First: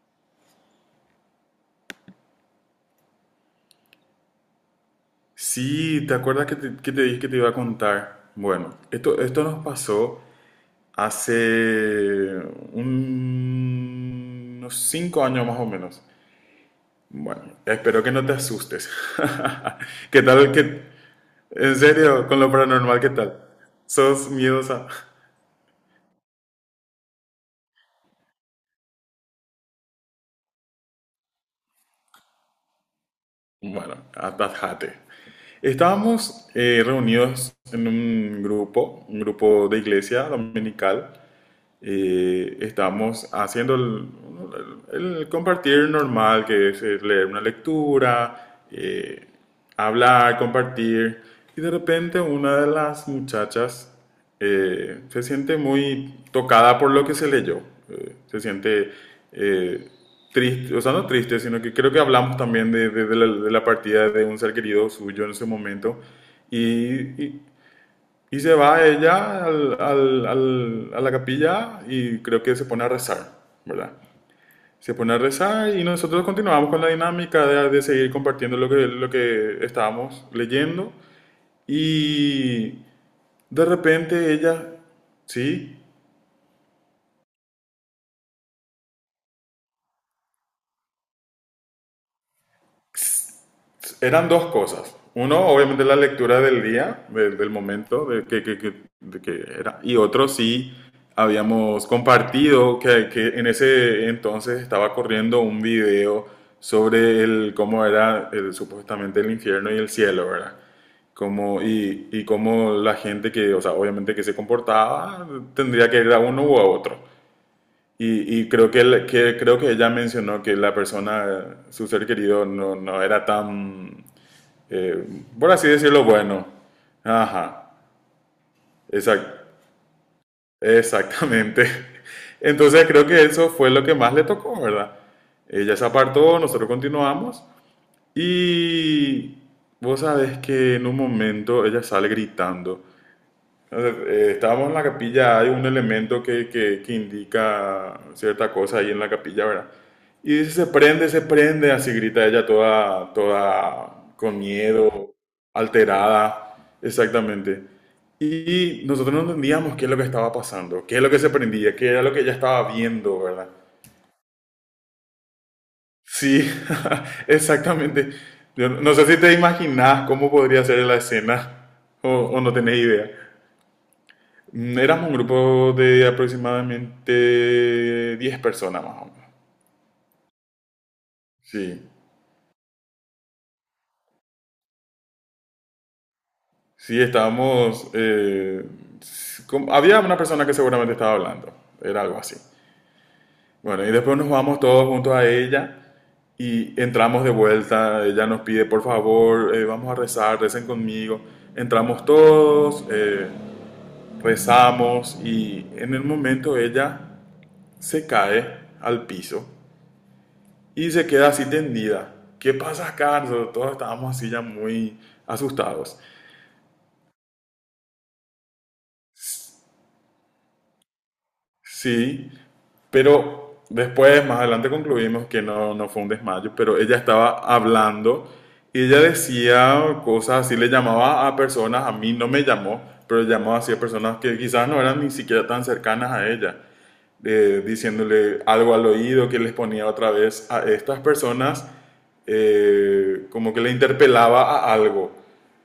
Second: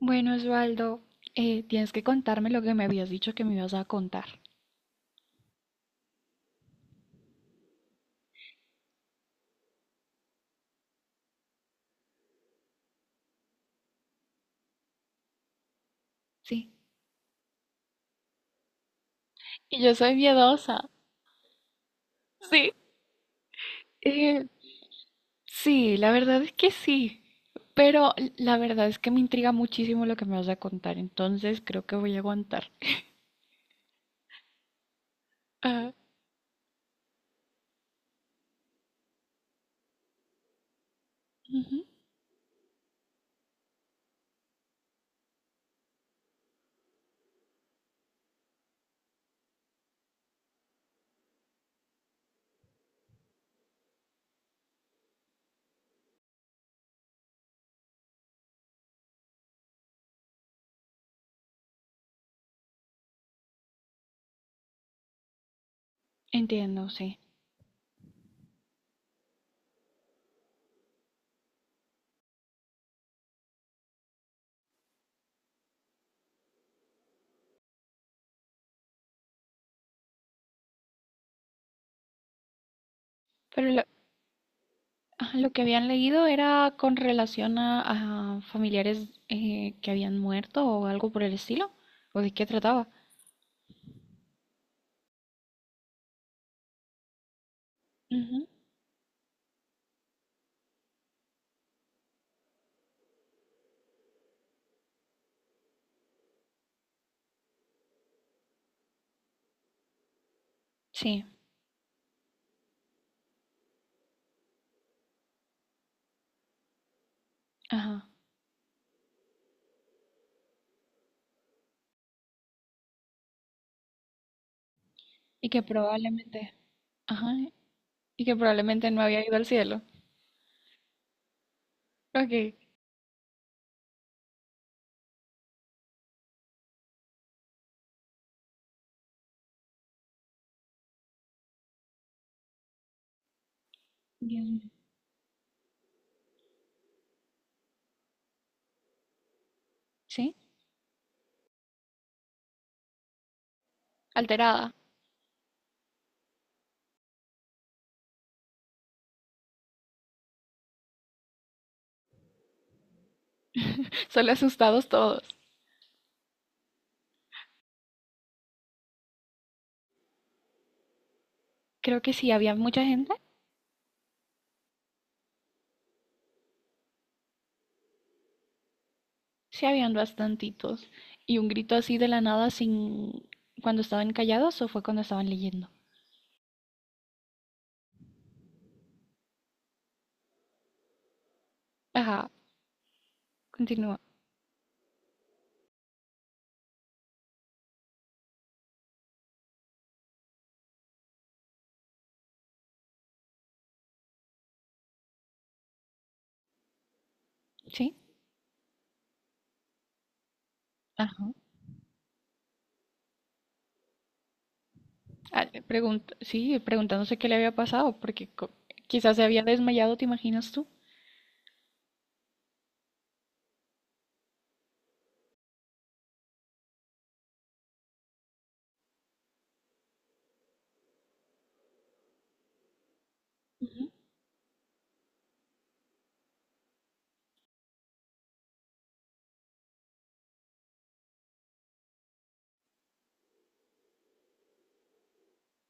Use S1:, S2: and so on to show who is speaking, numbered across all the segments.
S1: Bueno, Osvaldo, tienes que contarme lo que me habías dicho que me ibas a contar.
S2: Sí, ¿te acuerdas que que te dije que te iba a contar? Bueno, esto nos pasó hace unos 5 años más o menos.
S1: ¿Sí?
S2: Bueno, espero que no te asustes.
S1: Y yo soy
S2: ¿Qué tal?
S1: miedosa.
S2: ¿En serio? ¿Con lo
S1: Sí.
S2: paranormal qué tal? ¿Sos
S1: Eh,
S2: miedosa?
S1: sí, la verdad es que sí, pero la verdad es que me intriga muchísimo lo que me vas a contar, entonces creo que voy a aguantar.
S2: Bueno, atajate.
S1: Ah.
S2: Estábamos reunidos en un grupo de iglesia dominical,
S1: Ujú.
S2: y estamos haciendo el compartir normal, que es leer una lectura, hablar, compartir. Y de repente una de las muchachas se siente muy tocada por lo que se leyó. Se siente eh, triste, o sea, no triste, sino que creo que hablamos también de la, de la partida de un ser querido suyo en ese momento. Y,
S1: Entiendo, sí.
S2: y y se va ella a la capilla y creo que se pone a rezar, ¿verdad? Se pone a rezar y nosotros continuamos con la dinámica de seguir compartiendo lo que estábamos leyendo. Y de
S1: Pero lo,
S2: repente ella,
S1: lo que
S2: sí,
S1: habían leído era con relación a familiares que habían muerto o algo por el estilo, ¿o de qué trataba?
S2: eran dos cosas. Uno, obviamente, la lectura del día, del momento,
S1: Ujú.
S2: de que era. Y otro, sí, habíamos compartido que en ese entonces estaba corriendo un video sobre el, cómo era supuestamente el infierno y el cielo, ¿verdad?
S1: Sí,
S2: Como, y cómo la gente que, o sea, obviamente que se comportaba, tendría que ir a uno u a otro.
S1: ajá.
S2: Y creo que, creo que ella mencionó que la persona, su ser querido, no, no era tan eh,
S1: Y
S2: por
S1: que
S2: así decirlo, bueno.
S1: probablemente... Ajá,
S2: Ajá,
S1: y que probablemente no había ido
S2: exact-
S1: al cielo.
S2: exactamente.
S1: Ok.
S2: Entonces creo que eso fue lo que más le tocó, ¿verdad? Ella se apartó, nosotros continuamos y vos sabés que en un momento ella sale gritando. Entonces,
S1: Dios
S2: estábamos
S1: mío.
S2: en la capilla, hay un elemento que indica cierta cosa ahí en la capilla, ¿verdad?
S1: ¿Sí?
S2: Y dice, se prende, así grita ella toda, toda con
S1: Alterada.
S2: miedo, alterada, exactamente. Y nosotros no entendíamos qué es lo que estaba pasando, qué es lo que se prendía, qué era lo que ella estaba viendo, ¿verdad?
S1: Solo asustados todos.
S2: Sí, exactamente. Yo no sé si te imaginas cómo podría ser la escena
S1: Creo
S2: o,
S1: que sí,
S2: o no
S1: había
S2: tenés
S1: mucha
S2: idea.
S1: gente.
S2: Éramos un grupo de aproximadamente 10 personas más o menos.
S1: Sí, habían bastantitos. Y un grito
S2: Sí,
S1: así de la nada sin... ¿cuando estaban callados o fue cuando estaban leyendo?
S2: sí, estábamos... había una persona que seguramente estaba hablando, era algo
S1: Ajá,
S2: así. Bueno, y
S1: continúa.
S2: después nos vamos todos juntos a ella y entramos de vuelta. Ella nos pide, por favor, vamos a rezar, recen conmigo. Entramos todos, rezamos y en el momento ella
S1: ¿Sí?
S2: se cae al piso y se queda
S1: Ajá.
S2: así tendida. ¿Qué pasa, Carlos? Todos estábamos así ya muy asustados.
S1: Sí, preguntándose qué le había pasado, quizás se había desmayado, ¿te imaginas tú?
S2: Sí, pero después, más adelante concluimos que no, no fue un desmayo, pero ella estaba hablando y ella decía cosas así, le llamaba a personas, a mí no me llamó, pero llamaba así a
S1: Ujú.
S2: personas que quizás no eran ni siquiera tan cercanas a ella, diciéndole algo al oído que les ponía otra vez a estas personas, como que le interpelaba a algo,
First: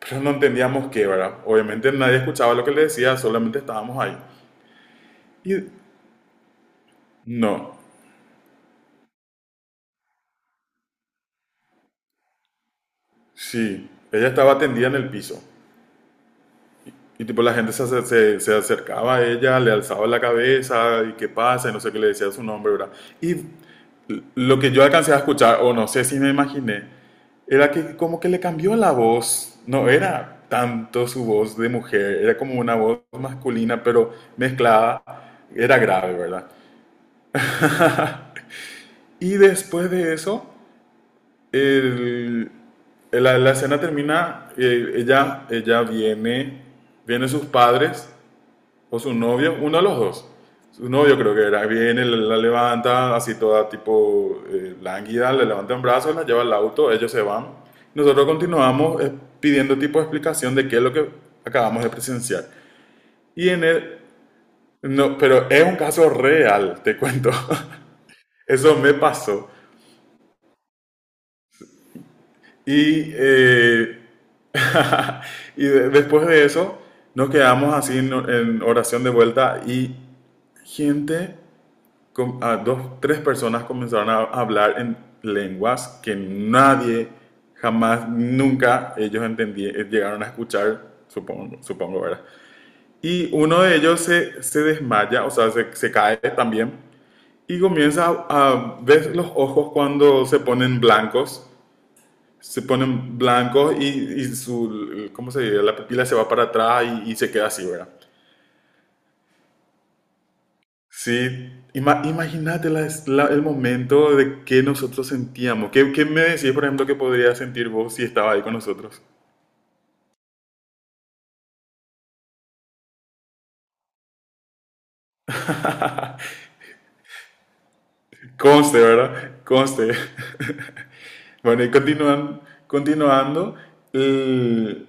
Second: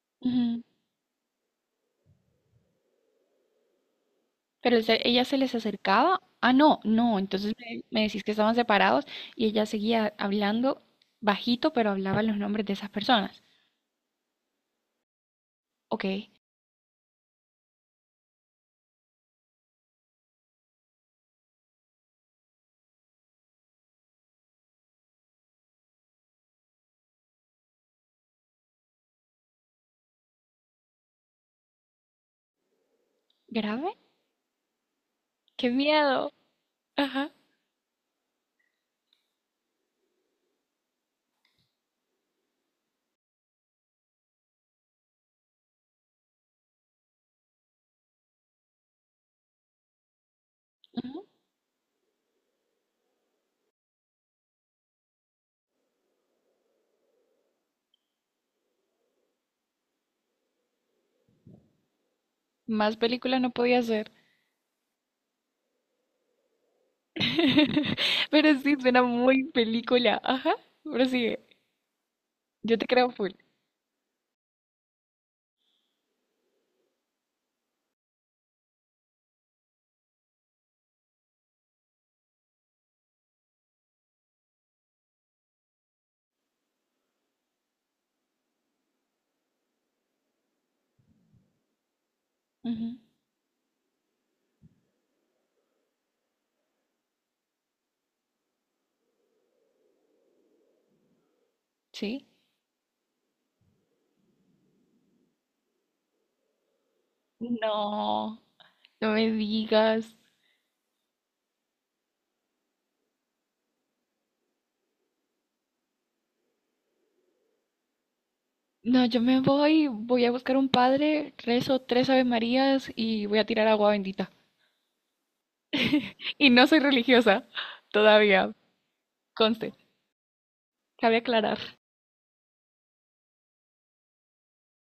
S2: pero no
S1: Ujú.
S2: entendíamos qué, ¿verdad? Obviamente nadie escuchaba lo que le decía, solamente estábamos ahí.
S1: Ella se les
S2: Y
S1: acercaba. Ah, no, no. Entonces
S2: no,
S1: me decís que estaban separados y ella seguía hablando bajito, pero hablaba los nombres de esas personas.
S2: sí, ella estaba tendida en el piso.
S1: Ok.
S2: Y tipo la gente se, se acercaba a ella, le alzaba la cabeza y qué pasa, y no sé qué le decía su nombre, ¿verdad? Y lo que yo alcancé a escuchar, o no sé si me imaginé, era que como que le cambió la voz. No era tanto su voz de mujer, era como una voz masculina,
S1: ¿Grave?
S2: pero mezclada,
S1: ¡Qué
S2: era grave,
S1: miedo!
S2: ¿verdad?
S1: Ajá.
S2: Y después de eso, el- la, la escena termina, ella, ella viene, viene sus padres o su novio, uno de los dos. Su novio
S1: Ujú.
S2: creo que era, viene, la levanta así toda tipo lánguida, le levanta en brazos, la lleva al auto, ellos se van. Nosotros continuamos pidiendo tipo de explicación de qué es lo que acabamos de presenciar.
S1: Más película
S2: Y
S1: no
S2: en
S1: podía
S2: el,
S1: ser.
S2: no, pero es un caso real, te cuento.
S1: Pero
S2: Eso
S1: sí,
S2: me
S1: suena muy
S2: pasó.
S1: película. Ajá. Pero sigue. Yo te creo
S2: Y,
S1: full.
S2: y después de eso nos quedamos así en oración de vuelta y gente, a dos, tres personas comenzaron a hablar en lenguas que nadie jamás, nunca ellos llegaron a escuchar, supongo, ¿verdad?
S1: Ujú.
S2: Y uno de ellos se, se desmaya, o sea, se cae también y comienza a ver los ojos cuando se ponen blancos,
S1: ¿Sí?
S2: se ponen blancos y su, ¿cómo se dice? La pupila se va para atrás y se queda así, ¿verdad?
S1: No, no me digas.
S2: Sí, imagínate el momento de que nosotros sentíamos. ¿Qué, qué me decís, por ejemplo, que podrías sentir vos si estaba ahí con nosotros?
S1: No, yo me voy, voy a buscar un padre, rezo tres Ave Marías y voy a tirar agua bendita. Y no soy religiosa todavía,
S2: Conste, ¿verdad?
S1: conste,
S2: Conste.
S1: cabe aclarar.
S2: Bueno, y continúan, continuando, el-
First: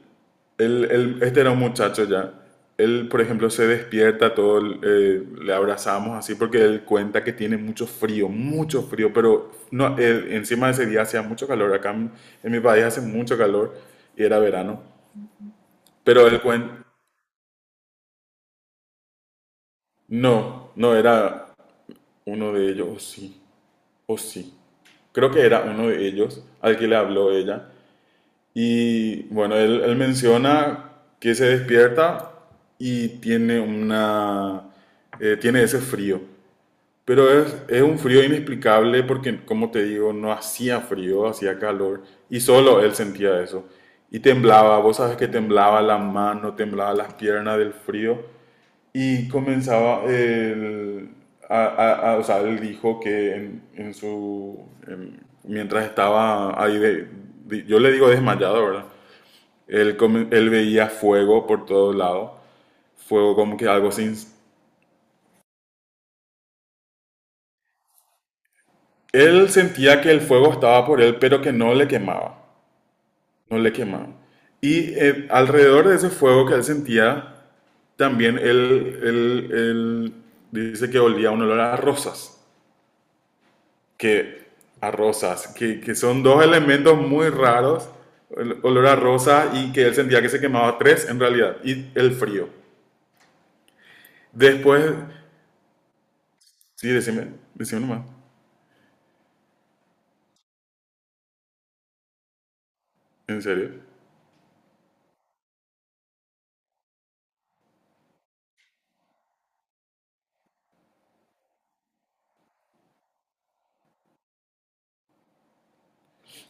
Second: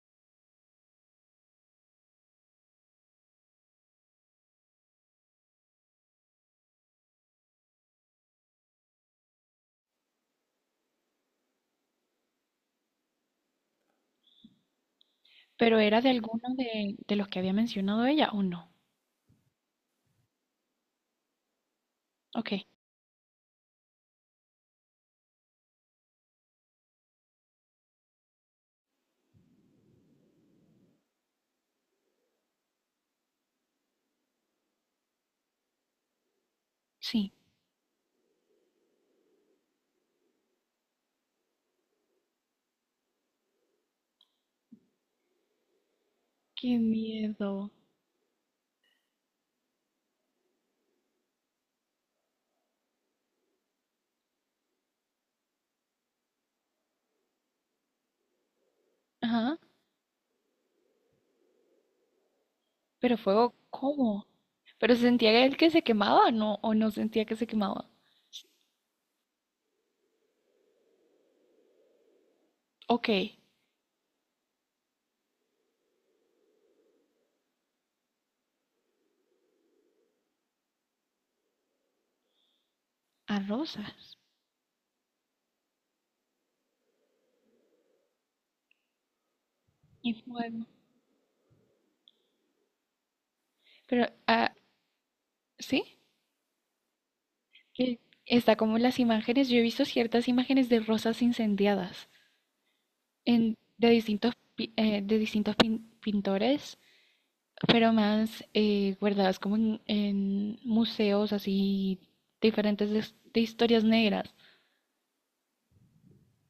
S2: él, este era un muchacho ya. Él, por ejemplo, se despierta, todo, le abrazamos así porque él cuenta que tiene mucho frío, pero no, encima de ese día hacía mucho calor. Acá en mi país hace mucho calor y era verano.
S1: Pero era de
S2: Pero él
S1: alguno
S2: cuenta,
S1: de los que había mencionado ella o no.
S2: no, no era
S1: Ok,
S2: uno de ellos, o sí, o sí. Creo que era uno de ellos al que le habló ella. Y bueno, él menciona que se despierta y tiene una... tiene ese frío. Pero
S1: sí.
S2: es un frío inexplicable porque, como te digo, no hacía frío, hacía calor. Y solo él sentía eso. Y temblaba, vos sabes que temblaba la mano,
S1: Qué
S2: temblaba las piernas
S1: miedo.
S2: del frío. Y comenzaba, el, o sea, él dijo que en, mientras estaba ahí, yo le digo desmayado, ¿verdad?
S1: Ajá.
S2: Él, él veía fuego por todos lados,
S1: Pero
S2: fuego
S1: fuego,
S2: como que algo sin...
S1: ¿cómo? Pero se sentía él que se quemaba, ¿no? O no sentía que se quemaba.
S2: Él sentía que el fuego estaba por él, pero que no le quemaba,
S1: Ok,
S2: no le quemaba. Y alrededor de ese fuego que él sentía, también él dice que olía un olor a rosas,
S1: a rosas
S2: que, a rosas, que son dos elementos muy raros, el olor a rosa y que él
S1: y
S2: sentía que se
S1: fuego.
S2: quemaba tres en realidad, y el frío.
S1: Pero, ah,
S2: Después,
S1: ¿Sí?
S2: sí, decime
S1: Que
S2: nomás,
S1: está como las imágenes. Yo he visto ciertas imágenes de rosas incendiadas
S2: en
S1: en,
S2: serio.
S1: de distintos, de distintos pintores, pero más guardadas como en museos así diferentes de historias negras.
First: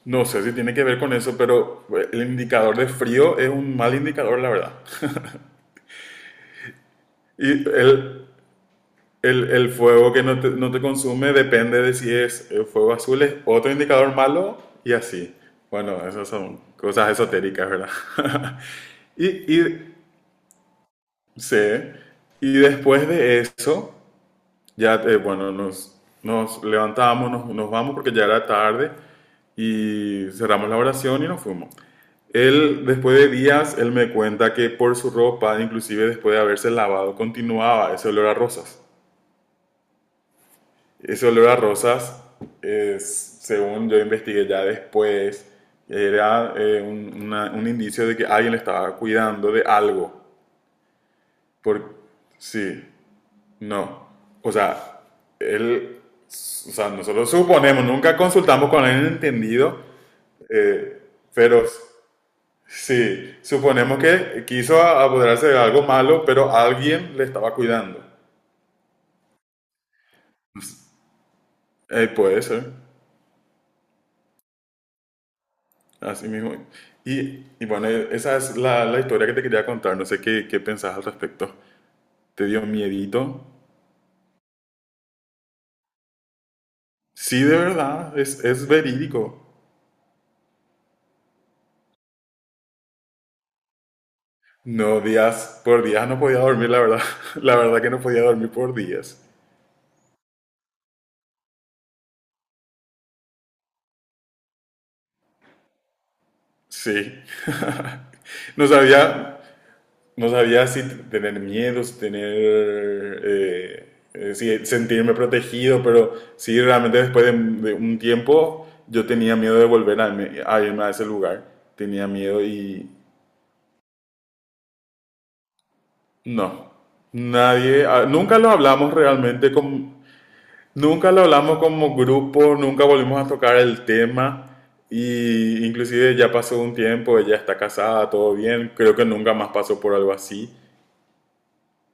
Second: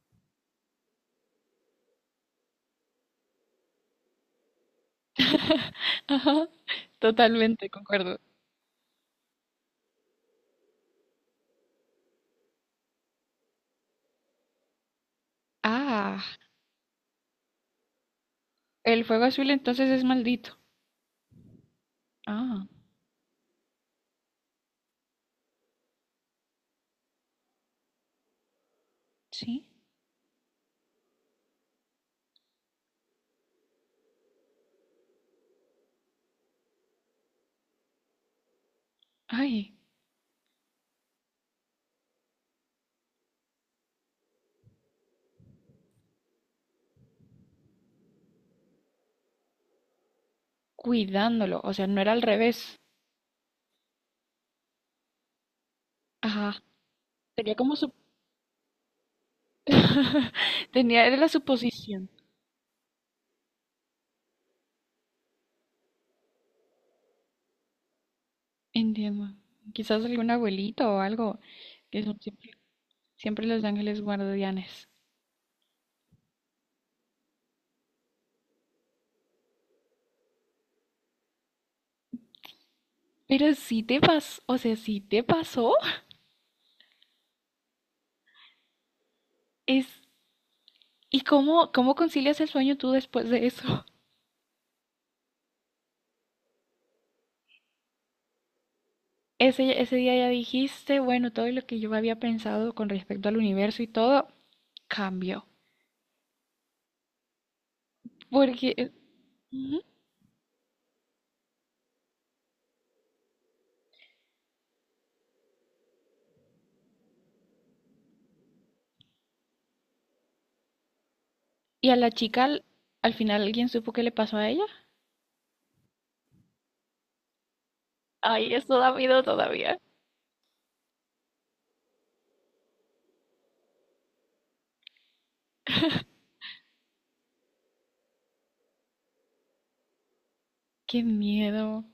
S2: No sé si tiene que ver con eso, pero el indicador de frío es un mal indicador, la verdad.
S1: Ajá,
S2: Y
S1: totalmente, concuerdo.
S2: el, el fuego que no te, no te consume depende de si es fuego azul, es otro indicador malo y así. Bueno,
S1: Ah,
S2: esas son cosas esotéricas, ¿verdad?
S1: el fuego
S2: Y,
S1: azul
S2: y,
S1: entonces es maldito.
S2: sí. Y
S1: Ah,
S2: después de eso, ya, bueno, nos levantamos, nos vamos porque ya era tarde
S1: sí.
S2: y cerramos la oración y nos fuimos. Él, después de días, él me cuenta que por su ropa, inclusive después de haberse lavado, continuaba ese olor a rosas.
S1: Ay,
S2: Ese olor a rosas, es, según yo investigué ya después, era un, un indicio de que alguien le estaba cuidando de algo.
S1: cuidándolo, o sea,
S2: Por,
S1: no era al revés.
S2: sí. No. O sea, él, o
S1: Ajá,
S2: sea, nosotros
S1: tenía como
S2: suponemos,
S1: su...
S2: nunca consultamos con alguien entendido, eh,
S1: tenía, era la
S2: pero
S1: suposición.
S2: sí, suponemos que quiso apoderarse de algo malo, pero alguien le estaba cuidando.
S1: Entiendo. Quizás algún abuelito o algo, que son
S2: Puede
S1: siempre,
S2: ser,
S1: siempre los ángeles guardianes.
S2: así mismo. Y bueno, esa es la, la historia que te quería contar, no sé qué, qué pensás al respecto. ¿Te dio miedito?
S1: Pero sí te pasó, o sea, sí te pasó.
S2: Sí, de verdad, es verídico.
S1: Es, ¿y cómo, cómo concilias el sueño tú después de eso?
S2: No, días, por días no podía dormir, la verdad. La verdad que no podía dormir por días.
S1: Ese día ya dijiste, bueno, todo lo que yo había pensado con respecto al universo y todo cambió.
S2: Sí, no
S1: Porque,
S2: sabía,
S1: ujú.
S2: no sabía si tener miedos, tener, si sentirme protegido, pero sí, realmente después de un tiempo yo tenía miedo de volver a, a irme a ese lugar,
S1: ¿Y a
S2: tenía
S1: la
S2: miedo
S1: chica
S2: y
S1: al final alguien supo qué le pasó a ella?
S2: no, nadie, ah, nunca lo
S1: Ay, eso da
S2: hablamos
S1: miedo
S2: realmente,
S1: todavía.
S2: con, nunca lo hablamos como grupo, nunca volvimos a tocar el tema. Y inclusive ya pasó un tiempo, ella está casada, todo bien, creo que nunca más pasó por algo así.
S1: Qué miedo.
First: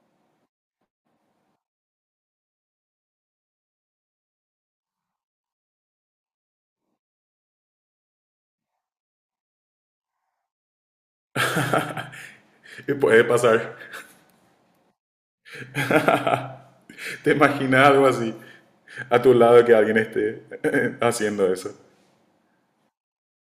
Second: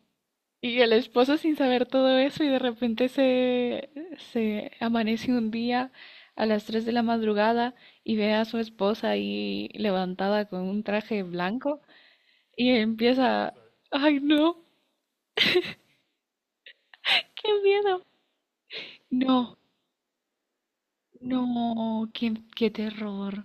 S1: Y el esposo sin saber todo eso y de repente se amanece un día a las 3 de la madrugada y ve a su esposa ahí levantada con un traje blanco y
S2: Puede
S1: empieza.
S2: pasar.
S1: Ay, no,
S2: ¿Te
S1: qué
S2: imaginas
S1: miedo.
S2: algo así a tu
S1: No,
S2: lado que alguien esté haciendo eso?
S1: no, qué, qué terror.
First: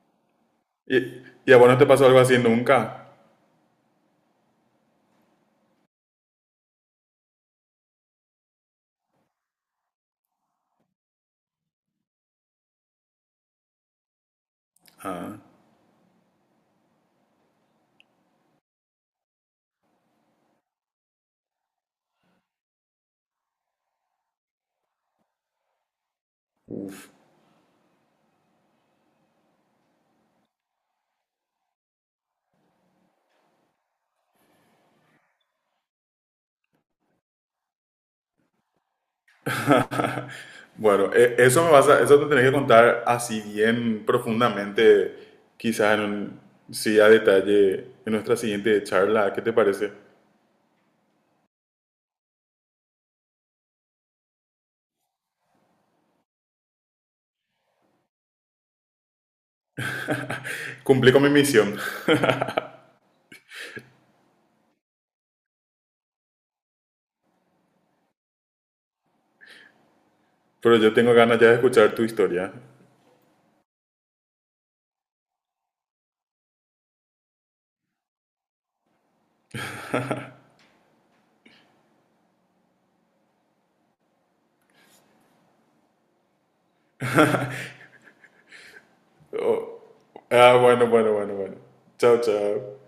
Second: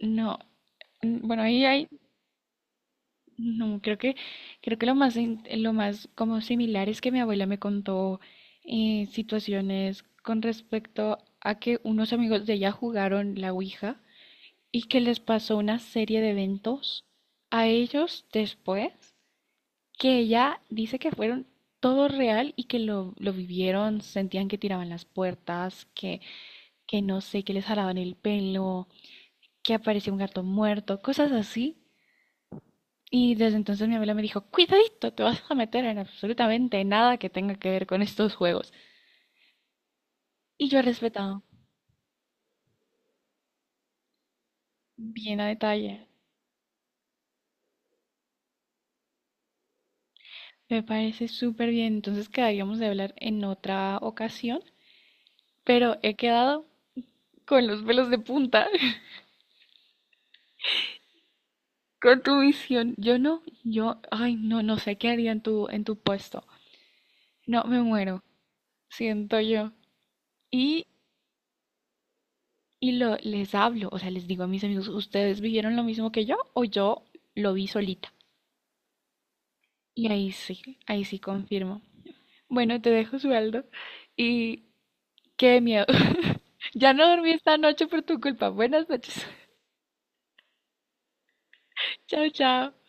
S1: No. Bueno,
S2: Y a
S1: ahí
S2: vos no te
S1: hay,
S2: pasó algo así nunca?
S1: no, creo que lo más, lo más como similar es que mi abuela me contó situaciones con respecto a que unos amigos de ella jugaron la Ouija y que les pasó una serie de eventos a ellos después, que ella dice que fueron todo real y que lo vivieron, sentían que tiraban las puertas, que no sé, que les jalaban el pelo, que aparecía un gato muerto, cosas así. Y desde entonces mi abuela me dijo, cuidadito, te vas a meter en absolutamente nada que tenga que ver con estos juegos. Y yo he
S2: Bueno,
S1: respetado
S2: eso me eso te tenés que contar así bien profundamente,
S1: bien a
S2: quizás en
S1: detalle.
S2: un, sí a detalle en nuestra siguiente charla. ¿Qué te parece?
S1: Me parece súper bien. Entonces quedaríamos de hablar en otra ocasión, pero he quedado con los pelos de punta.
S2: Cumplí con mi misión,
S1: Con tu visión. Yo no, yo, ay, no, no sé qué haría en tu puesto. No, me muero, siento yo.
S2: pero
S1: Y,
S2: yo tengo ganas ya de escuchar tu historia.
S1: y lo, les hablo, o sea, les digo a mis amigos, ¿ustedes vivieron lo mismo que yo o yo lo vi solita? Y ahí sí confirmo. Bueno, te dejo, Sueldo. Y qué miedo. Ya no dormí esta noche por tu culpa. Buenas noches.
S2: Oh, ah, bueno, bueno, bueno, bueno. Chao,
S1: Chao,
S2: chao.
S1: chao.